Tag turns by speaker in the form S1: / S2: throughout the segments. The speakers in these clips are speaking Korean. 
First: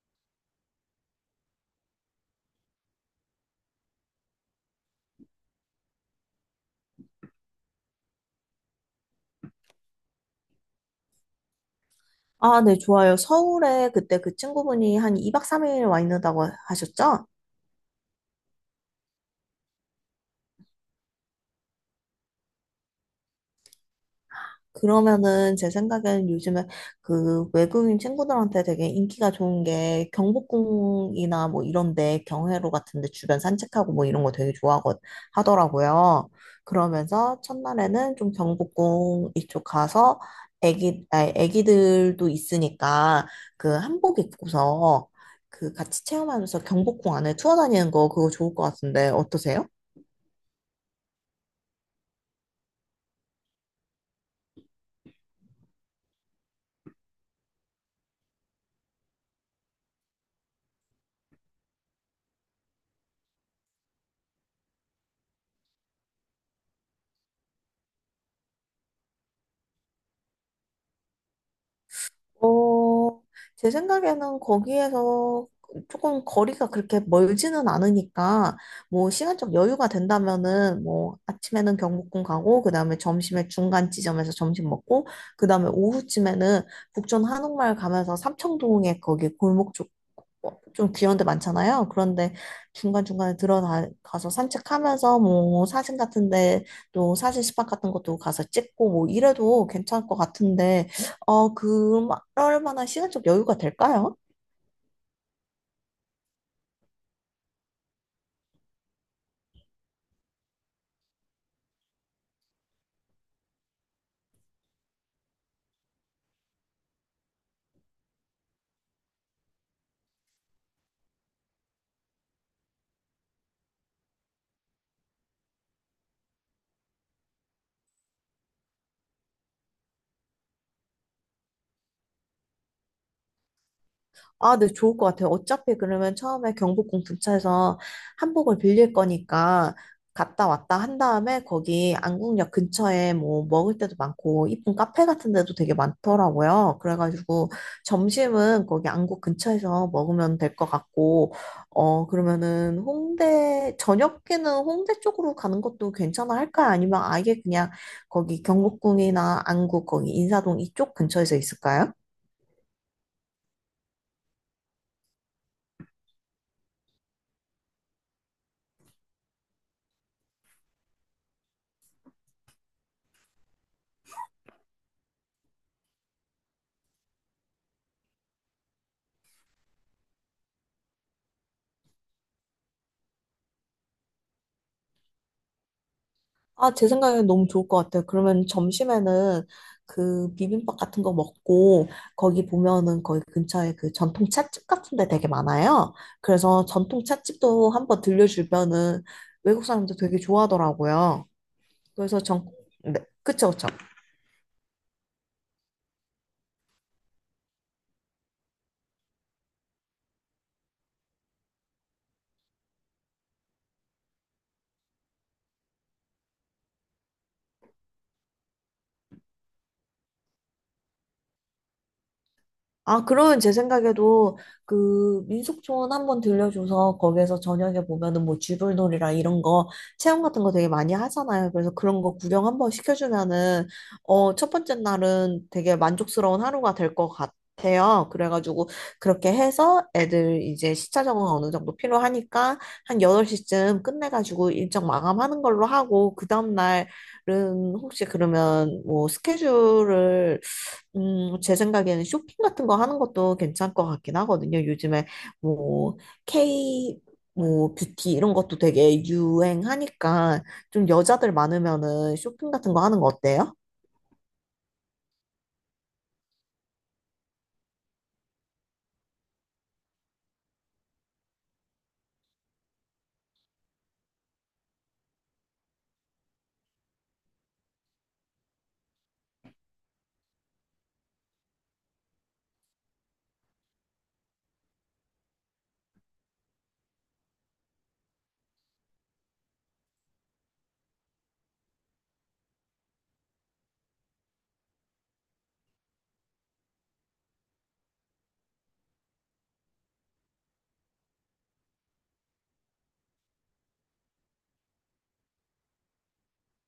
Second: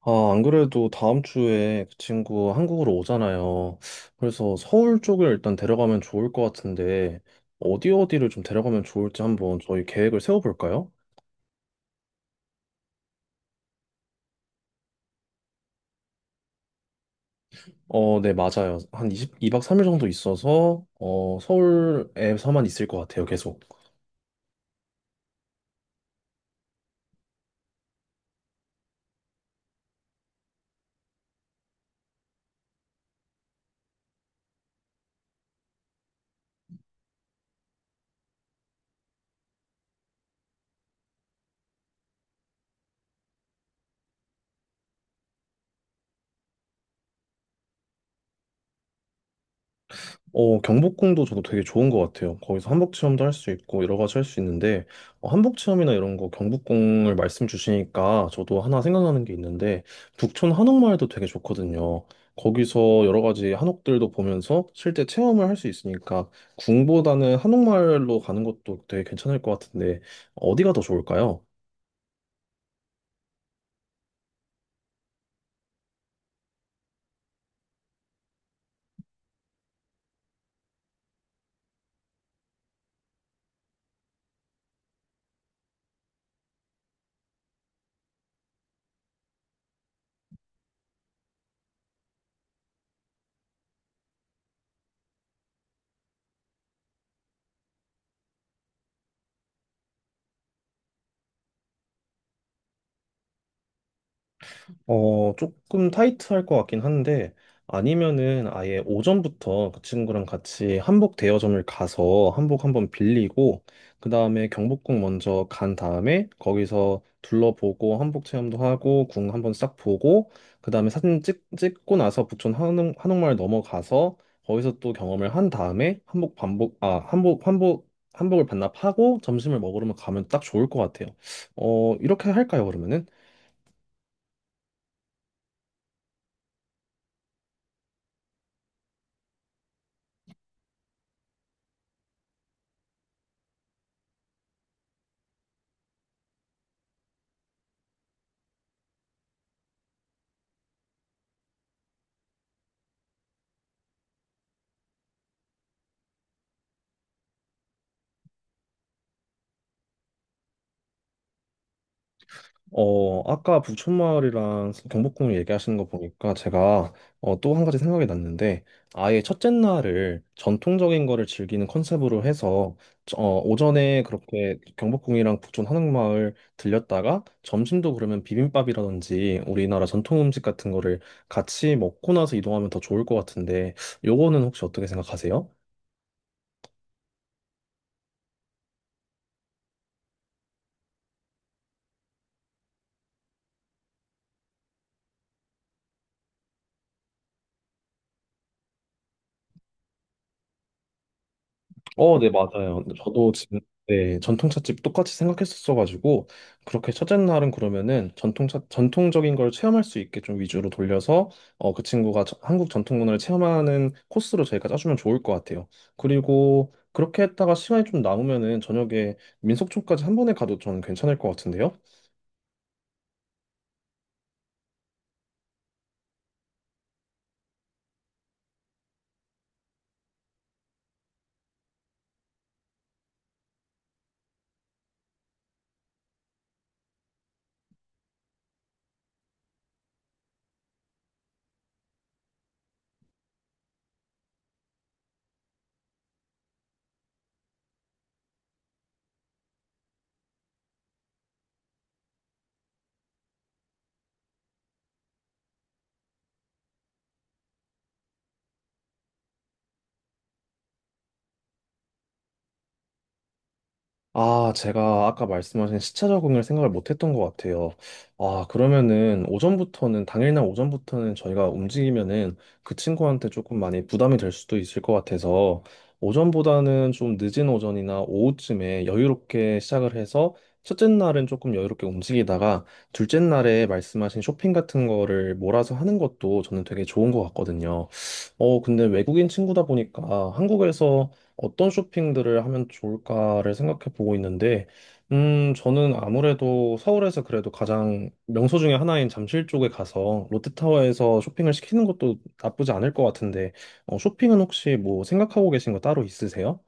S1: 아, 안 그래도 다음 주에 그 친구 한국으로 오잖아요. 그래서 서울 쪽을 일단 데려가면 좋을 것 같은데, 어디 어디를 좀 데려가면 좋을지 한번 저희 계획을 세워볼까요?
S2: 아, 네, 좋아요. 서울에 그때 그 친구분이 한 2박 3일 와 있는다고 하셨죠?
S1: 네, 맞아요. 한2십이박 3일 정도 있어서, 서울에서만 있을 것 같아요, 계속.
S2: 그러면은 제 생각에는 요즘에 그 외국인 친구들한테 되게 인기가 좋은 게 경복궁이나 뭐 이런데 경회로 같은데 주변 산책하고 뭐 이런 거 되게 좋아하고 하더라고요. 그러면서 첫날에는 좀 경복궁 이쪽 가서 애기들도 있으니까 그 한복 입고서 그 같이 체험하면서 경복궁 안에 투어 다니는 거 그거 좋을 것 같은데 어떠세요?
S1: 경복궁도 저도 되게 좋은 것 같아요. 거기서 한복 체험도 할 수 있고 여러 가지 할 수 있는데 한복 체험이나 이런 거 경복궁을 말씀 주시니까 저도 하나 생각나는 게 있는데 북촌 한옥마을도 되게 좋거든요. 거기서 여러 가지 한옥들도 보면서 실제 체험을 할 수 있으니까 궁보다는 한옥마을로 가는 것도 되게 괜찮을 것 같은데 어디가 더 좋을까요?
S2: 어, 제 생각에는 거기에서 조금 거리가 그렇게 멀지는 않으니까, 뭐, 시간적 여유가 된다면은, 뭐, 아침에는 경복궁 가고, 그 다음에 점심에 중간 지점에서 점심 먹고, 그 다음에 오후쯤에는 북촌 한옥마을 가면서 삼청동에 거기 골목 쪽, 어, 좀 귀여운 데 많잖아요. 그런데 중간중간에 들어가서 산책하면서 뭐, 사진 같은데, 또 사진 스팟 같은 것도 가서 찍고, 뭐, 이래도 괜찮을 것 같은데, 어, 그럴 만한 시간적 여유가 될까요?
S1: 조금 타이트할 것 같긴 한데, 아니면은 아예 오전부터 그 친구랑 같이 한복 대여점을 가서 한복 한번 빌리고, 그 다음에 경복궁 먼저 간 다음에 거기서 둘러보고 한복 체험도 하고, 궁 한번 싹 보고, 그 다음에 사진 찍고 나서 부촌 한옥마을 넘어가서 거기서 또 경험을 한 다음에 한복 반복, 아, 한복, 한복, 한복을 반납하고 점심을 먹으러 가면 딱 좋을 것 같아요. 이렇게 할까요, 그러면은?
S2: 아, 네, 좋을 것 같아요. 어차피 그러면 처음에 경복궁 근처에서 한복을 빌릴 거니까 갔다 왔다 한 다음에 거기 안국역 근처에 뭐 먹을 때도 많고 이쁜 카페 같은 데도 되게 많더라고요. 그래가지고 점심은 거기 안국 근처에서 먹으면 될 것 같고, 어, 그러면은 홍대, 저녁에는 홍대 쪽으로 가는 것도 괜찮아 할까요? 아니면 아예 그냥 거기 경복궁이나 안국 거기 인사동 이쪽 근처에서 있을까요?
S1: 아까 부촌마을이랑 경복궁을 얘기하시는 거 보니까 제가 또 한 가지 생각이 났는데 아예 첫째 날을 전통적인 거를 즐기는 컨셉으로 해서 오전에 그렇게 경복궁이랑 부촌 한옥마을 들렸다가 점심도 그러면 비빔밥이라든지 우리나라 전통 음식 같은 거를 같이 먹고 나서 이동하면 더 좋을 것 같은데 요거는 혹시 어떻게 생각하세요?
S2: 아, 제 생각엔 너무 좋을 것 같아요. 그러면 점심에는 그 비빔밥 같은 거 먹고 거기 보면은 거기 근처에 그 전통 찻집 같은 데 되게 많아요. 그래서 전통 찻집도 한번 들려주면은 외국 사람들 되게 좋아하더라고요. 그래서
S1: 네,
S2: 전,
S1: 맞아요. 근데
S2: 네,
S1: 저도
S2: 그쵸,
S1: 지금
S2: 그쵸.
S1: 네, 전통찻집 똑같이 생각했었어가지고 그렇게 첫째 날은 그러면은 전통차 전통적인 걸 체험할 수 있게 좀 위주로 돌려서 그 친구가 한국 전통 문화를 체험하는 코스로 저희가 짜주면 좋을 것 같아요. 그리고 그렇게 했다가 시간이 좀 남으면은 저녁에 민속촌까지 한 번에 가도 저는 괜찮을 것 같은데요.
S2: 아, 그러면 제 생각에도 그 민속촌 한번 들려줘서 거기에서 저녁에 보면은 뭐 쥐불놀이랑 이런 거 체험 같은 거 되게 많이 하잖아요. 그래서 그런 거 구경 한번 시켜주면은 어, 첫 번째 날은 되게 만족스러운 하루가 될 것 같아요. 그래가지고 그렇게 해서 애들 이제 시차 적응 어느 정도 필요하니까 한 8시쯤 끝내가지고 일정 마감하는 걸로 하고 그 다음날은 혹시 그러면 뭐 스케줄을 제 생각에는 쇼핑 같은 거 하는 것도 괜찮을 것 같긴 하거든요. 요즘에 뭐 K 뭐 뷰티 이런 것도 되게 유행하니까 좀 여자들 많으면은 쇼핑 같은 거 하는 거 어때요?
S1: 아, 제가 아까 말씀하신 시차 적응을 생각을 못 했던 것 같아요. 아, 그러면은 당일날 오전부터는 저희가 움직이면은 그 친구한테 조금 많이 부담이 될 수도 있을 것 같아서 오전보다는 좀 늦은 오전이나 오후쯤에 여유롭게 시작을 해서 첫째 날은 조금 여유롭게 움직이다가 둘째 날에 말씀하신 쇼핑 같은 거를 몰아서 하는 것도 저는 되게 좋은 것 같거든요. 근데 외국인 친구다 보니까 한국에서 어떤 쇼핑들을 하면 좋을까를 생각해 보고 있는데, 저는 아무래도 서울에서 그래도 가장 명소 중에 하나인 잠실 쪽에 가서 롯데타워에서 쇼핑을 시키는 것도 나쁘지 않을 것 같은데, 쇼핑은 혹시 뭐 생각하고 계신 거 따로 있으세요?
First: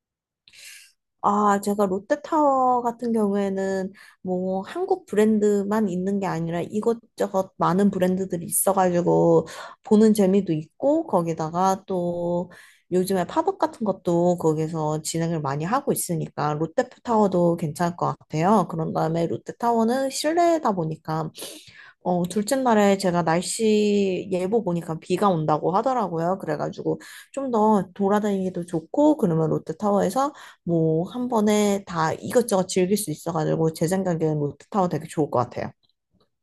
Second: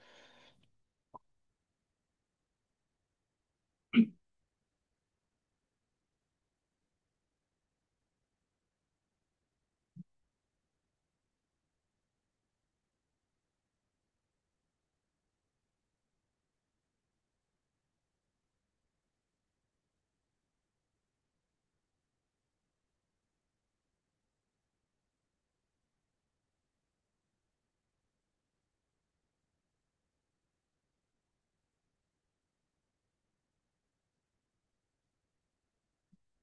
S2: 아, 제가 롯데타워 같은 경우에는 뭐 한국 브랜드만 있는 게 아니라 이것저것 많은 브랜드들이 있어가지고 보는 재미도 있고 거기다가 또 요즘에 팝업 같은 것도 거기서 진행을 많이 하고 있으니까 롯데타워도 괜찮을 것 같아요. 그런 다음에 롯데타워는 실내다 보니까 어, 둘째 날에 제가 날씨 예보 보니까 비가 온다고 하더라고요. 그래가지고 좀 더 돌아다니기도 좋고, 그러면 롯데타워에서 뭐 한 번에 다 이것저것 즐길 수 있어가지고 제 생각에는 롯데타워 되게 좋을 것 같아요.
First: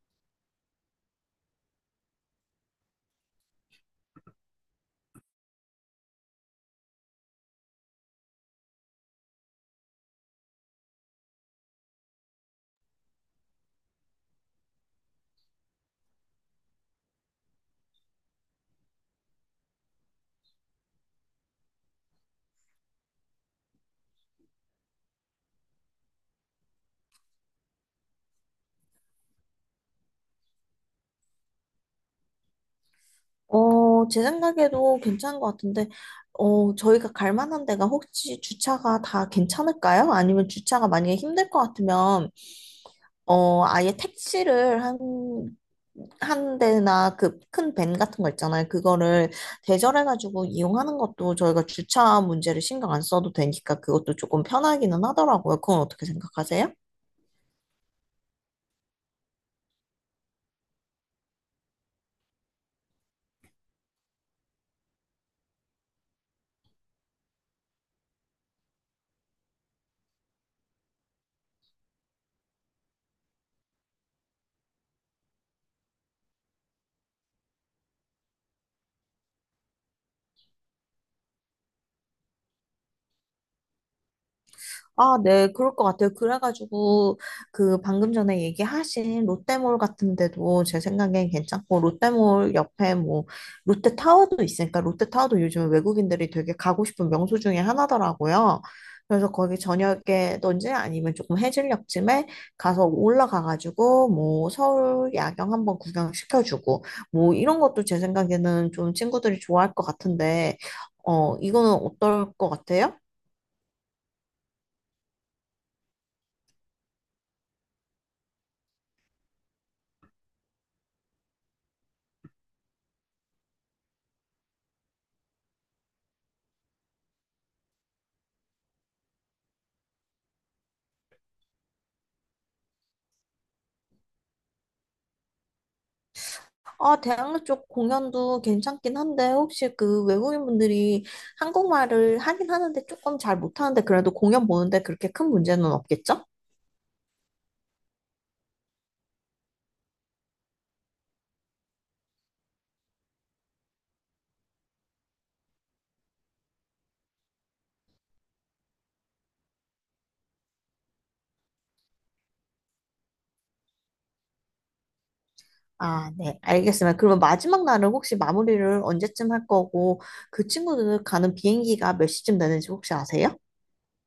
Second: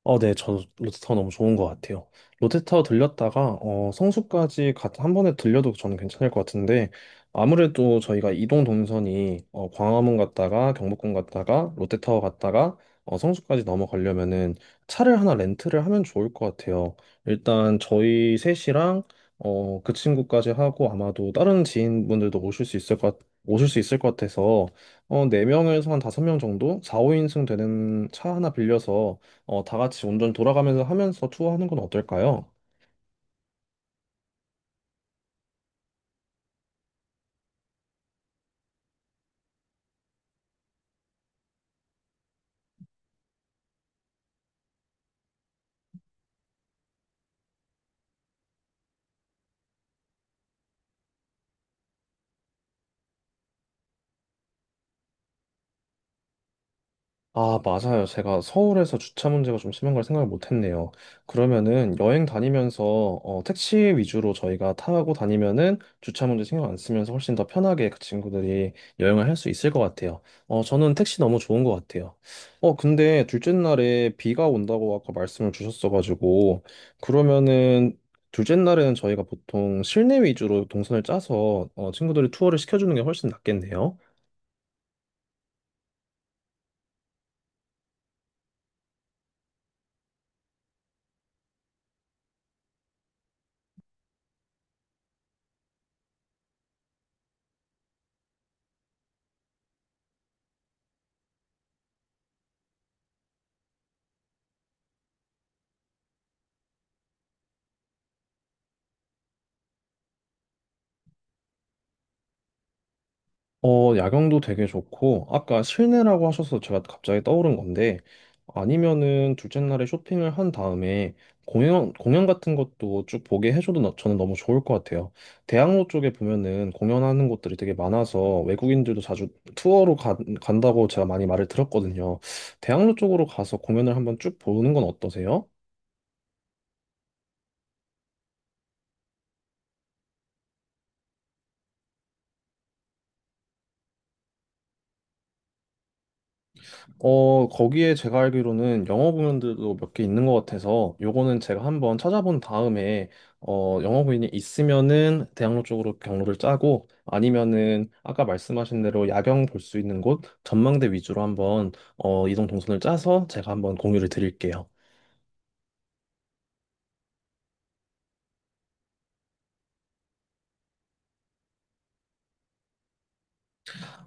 S1: 네, 저 롯데타워 너무 좋은 것 같아요. 롯데타워 들렸다가 어, 성수까지 한 번에 들려도 저는 괜찮을 것 같은데 아무래도 저희가 이동 동선이 어, 광화문 갔다가 경복궁 갔다가 롯데타워 갔다가 성수까지 넘어가려면은 차를 하나 렌트를 하면 좋을 것 같아요. 일단 저희 셋이랑 어, 그 친구까지 하고 아마도 다른 지인분들도 오실 수 있을 것 같아서 어, 4명에서 한 5명 정도 4, 5인승 되는 차 하나 빌려서 다 같이 운전 돌아가면서 하면서 투어하는 건 어떨까요?
S2: 어, 제 생각에도 괜찮은 것 같은데, 어, 저희가 갈 만한 데가 혹시 주차가 다 괜찮을까요? 아니면 주차가 만약에 힘들 것 같으면 어, 아예 택시를 한 대나 그 큰 밴 같은 거 있잖아요. 그거를 대절해가지고 이용하는 것도 저희가 주차 문제를 신경 안 써도 되니까 그것도 조금 편하기는 하더라고요. 그건 어떻게 생각하세요?
S1: 아, 맞아요. 제가 서울에서 주차 문제가 좀 심한 걸 생각을 못 했네요. 그러면은 여행 다니면서 어, 택시 위주로 저희가 타고 다니면은 주차 문제 신경 안 쓰면서 훨씬 더 편하게 그 친구들이 여행을 할 수 있을 것 같아요. 저는 택시 너무 좋은 것 같아요. 근데 둘째 날에 비가 온다고 아까 말씀을 주셨어가지고 그러면은 둘째 날에는 저희가 보통 실내 위주로 동선을 짜서 어, 친구들이 투어를 시켜주는 게 훨씬 낫겠네요.
S2: 아, 네, 그럴 것 같아요. 그래가지고, 그, 방금 전에 얘기하신 롯데몰 같은 데도 제 생각엔 괜찮고, 롯데몰 옆에 뭐, 롯데타워도 있으니까, 롯데타워도 요즘 외국인들이 되게 가고 싶은 명소 중에 하나더라고요. 그래서 거기 저녁에든지 아니면 조금 해질녘쯤에 가서 올라가가지고, 뭐, 서울 야경 한번 구경시켜주고, 뭐, 이런 것도 제 생각에는 좀 친구들이 좋아할 것 같은데, 어, 이거는 어떨 것 같아요?
S1: 야경도 되게 좋고, 아까 실내라고 하셔서 제가 갑자기 떠오른 건데, 아니면은 둘째 날에 쇼핑을 한 다음에 공연 같은 것도 쭉 보게 해줘도 저는 너무 좋을 것 같아요. 대학로 쪽에 보면은 공연하는 곳들이 되게 많아서 외국인들도 자주 투어로 간다고 제가 많이 말을 들었거든요. 대학로 쪽으로 가서 공연을 한번 쭉 보는 건 어떠세요?
S2: 아, 대학로 쪽 공연도 괜찮긴 한데, 혹시 그 외국인분들이 한국말을 하긴 하는데 조금 잘 못하는데, 그래도 공연 보는데 그렇게 큰 문제는 없겠죠?
S1: 거기에 제가 알기로는 영어 공연들도 몇 개 있는 것 같아서 요거는 제가 한번 찾아본 다음에 영어 공연이 있으면은 대학로 쪽으로 경로를 짜고 아니면은 아까 말씀하신 대로 야경 볼 수 있는 곳 전망대 위주로 한번 이동 동선을 짜서 제가 한번 공유를 드릴게요.
S2: 아, 네, 알겠습니다. 그러면 마지막 날은 혹시 마무리를 언제쯤 할 거고, 그 친구들 가는 비행기가 몇 시쯤 되는지 혹시 아세요?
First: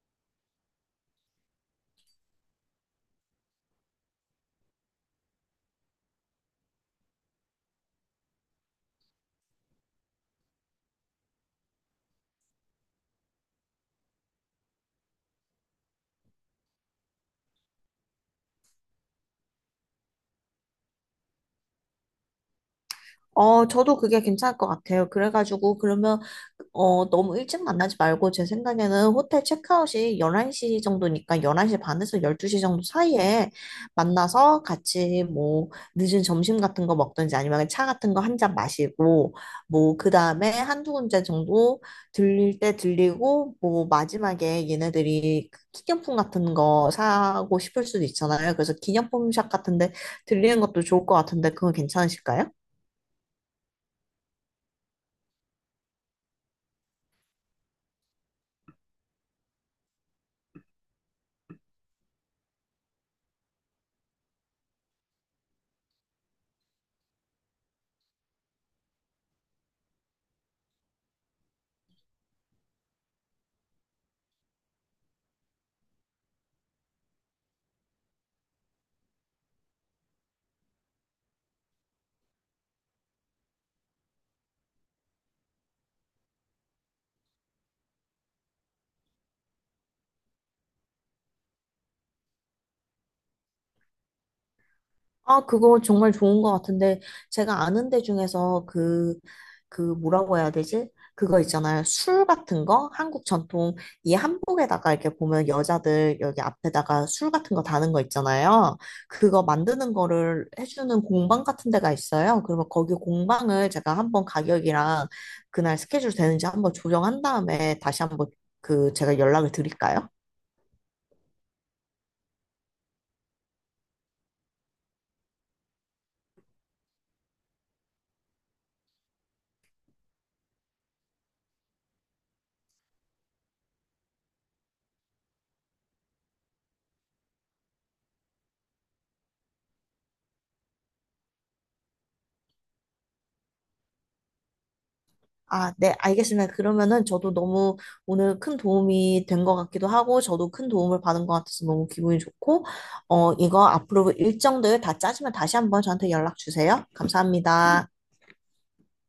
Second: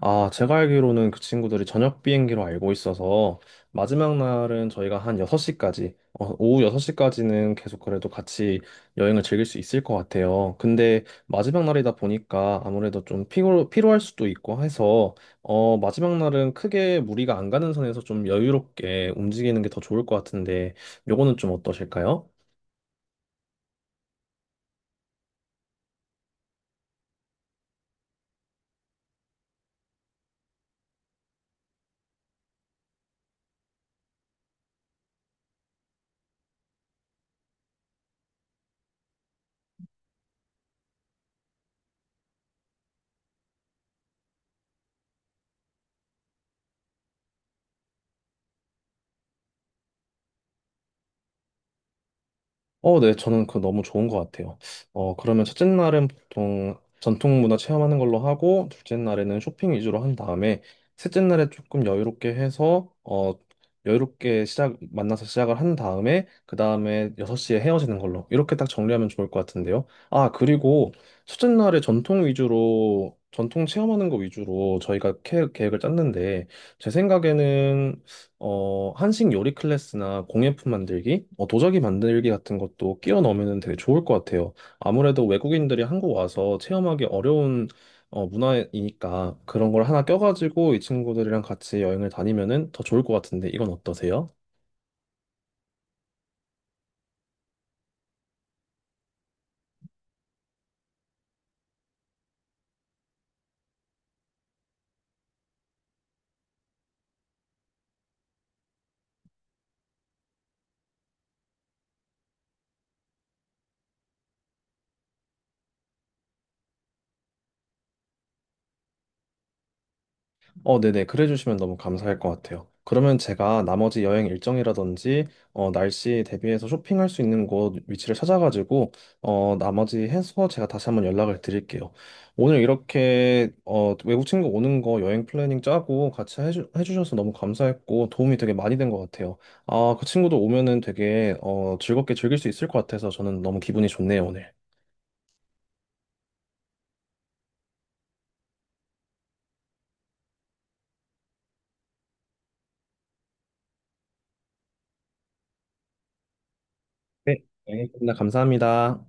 S1: 아, 제가 알기로는 그 친구들이 저녁 비행기로 알고 있어서 마지막 날은 저희가 한 6시까지, 어, 오후 6시까지는 계속 그래도 같이 여행을 즐길 수 있을 것 같아요. 근데 마지막 날이다 보니까 아무래도 좀 피로할 수도 있고 해서 마지막 날은 크게 무리가 안 가는 선에서 좀 여유롭게 움직이는 게 더 좋을 것 같은데 요거는 좀 어떠실까요?
S2: 어, 저도 그게 괜찮을 것 같아요. 그래가지고, 그러면, 어, 너무 일찍 만나지 말고, 제 생각에는 호텔 체크아웃이 11시 정도니까, 11시 반에서 12시 정도 사이에 만나서 같이 뭐, 늦은 점심 같은 거 먹든지 아니면 차 같은 거 한 잔 마시고, 뭐, 그 다음에 한두 군데 정도 들릴 때 들리고, 뭐, 마지막에 얘네들이 그 기념품 같은 거 사고 싶을 수도 있잖아요. 그래서 기념품 샵 같은데 들리는 것도 좋을 것 같은데, 그건 괜찮으실까요?
S1: 네, 저는 그거 너무 좋은 것 같아요. 그러면 첫째 날은 보통 전통 문화 체험하는 걸로 하고, 둘째 날에는 쇼핑 위주로 한 다음에, 셋째 날에 조금 여유롭게 해서, 여유롭게 만나서 시작을 한 다음에, 그 다음에 6시에 헤어지는 걸로. 이렇게 딱 정리하면 좋을 것 같은데요. 아, 그리고 첫째 날에 전통 위주로, 전통 체험하는 거 위주로 저희가 계획을 짰는데, 제 생각에는 한식 요리 클래스나 공예품 만들기, 도자기 만들기 같은 것도 끼워 넣으면 되게 좋을 것 같아요. 아무래도 외국인들이 한국 와서 체험하기 어려운 문화이니까 그런 걸 하나 껴가지고 이 친구들이랑 같이 여행을 다니면은 더 좋을 것 같은데 이건 어떠세요?
S2: 아, 그거 정말 좋은 것 같은데, 제가 아는 데 중에서 그, 그 뭐라고 해야 되지? 그거 있잖아요. 술 같은 거? 한국 전통, 이 한복에다가 이렇게 보면 여자들 여기 앞에다가 술 같은 거 다는 거 있잖아요. 그거 만드는 거를 해주는 공방 같은 데가 있어요. 그러면 거기 공방을 제가 한번 가격이랑 그날 스케줄 되는지 한번 조정한 다음에 다시 한번 그 제가 연락을 드릴까요?
S1: 어, 네네. 그래 주시면 너무 감사할 것 같아요. 그러면 제가 나머지 여행 일정이라든지 날씨 대비해서 쇼핑할 수 있는 곳 위치를 찾아가지고 나머지 해서 제가 다시 한번 연락을 드릴게요. 오늘 이렇게 어, 외국 친구 오는 거 여행 플래닝 짜고 같이 해주셔서 너무 감사했고 도움이 되게 많이 된 것 같아요. 아, 그 친구도 오면은 되게 어, 즐겁게 즐길 수 있을 것 같아서 저는 너무 기분이 좋네요, 오늘.
S2: 아, 네, 알겠습니다. 그러면은 저도 너무 오늘 큰 도움이 된 것 같기도 하고, 저도 큰 도움을 받은 것 같아서 너무 기분이 좋고, 어, 이거 앞으로 일정들 다 짜시면 다시 한번 저한테 연락 주세요.
S1: 네, 여행
S2: 감사합니다.
S1: 끝나 감사합니다.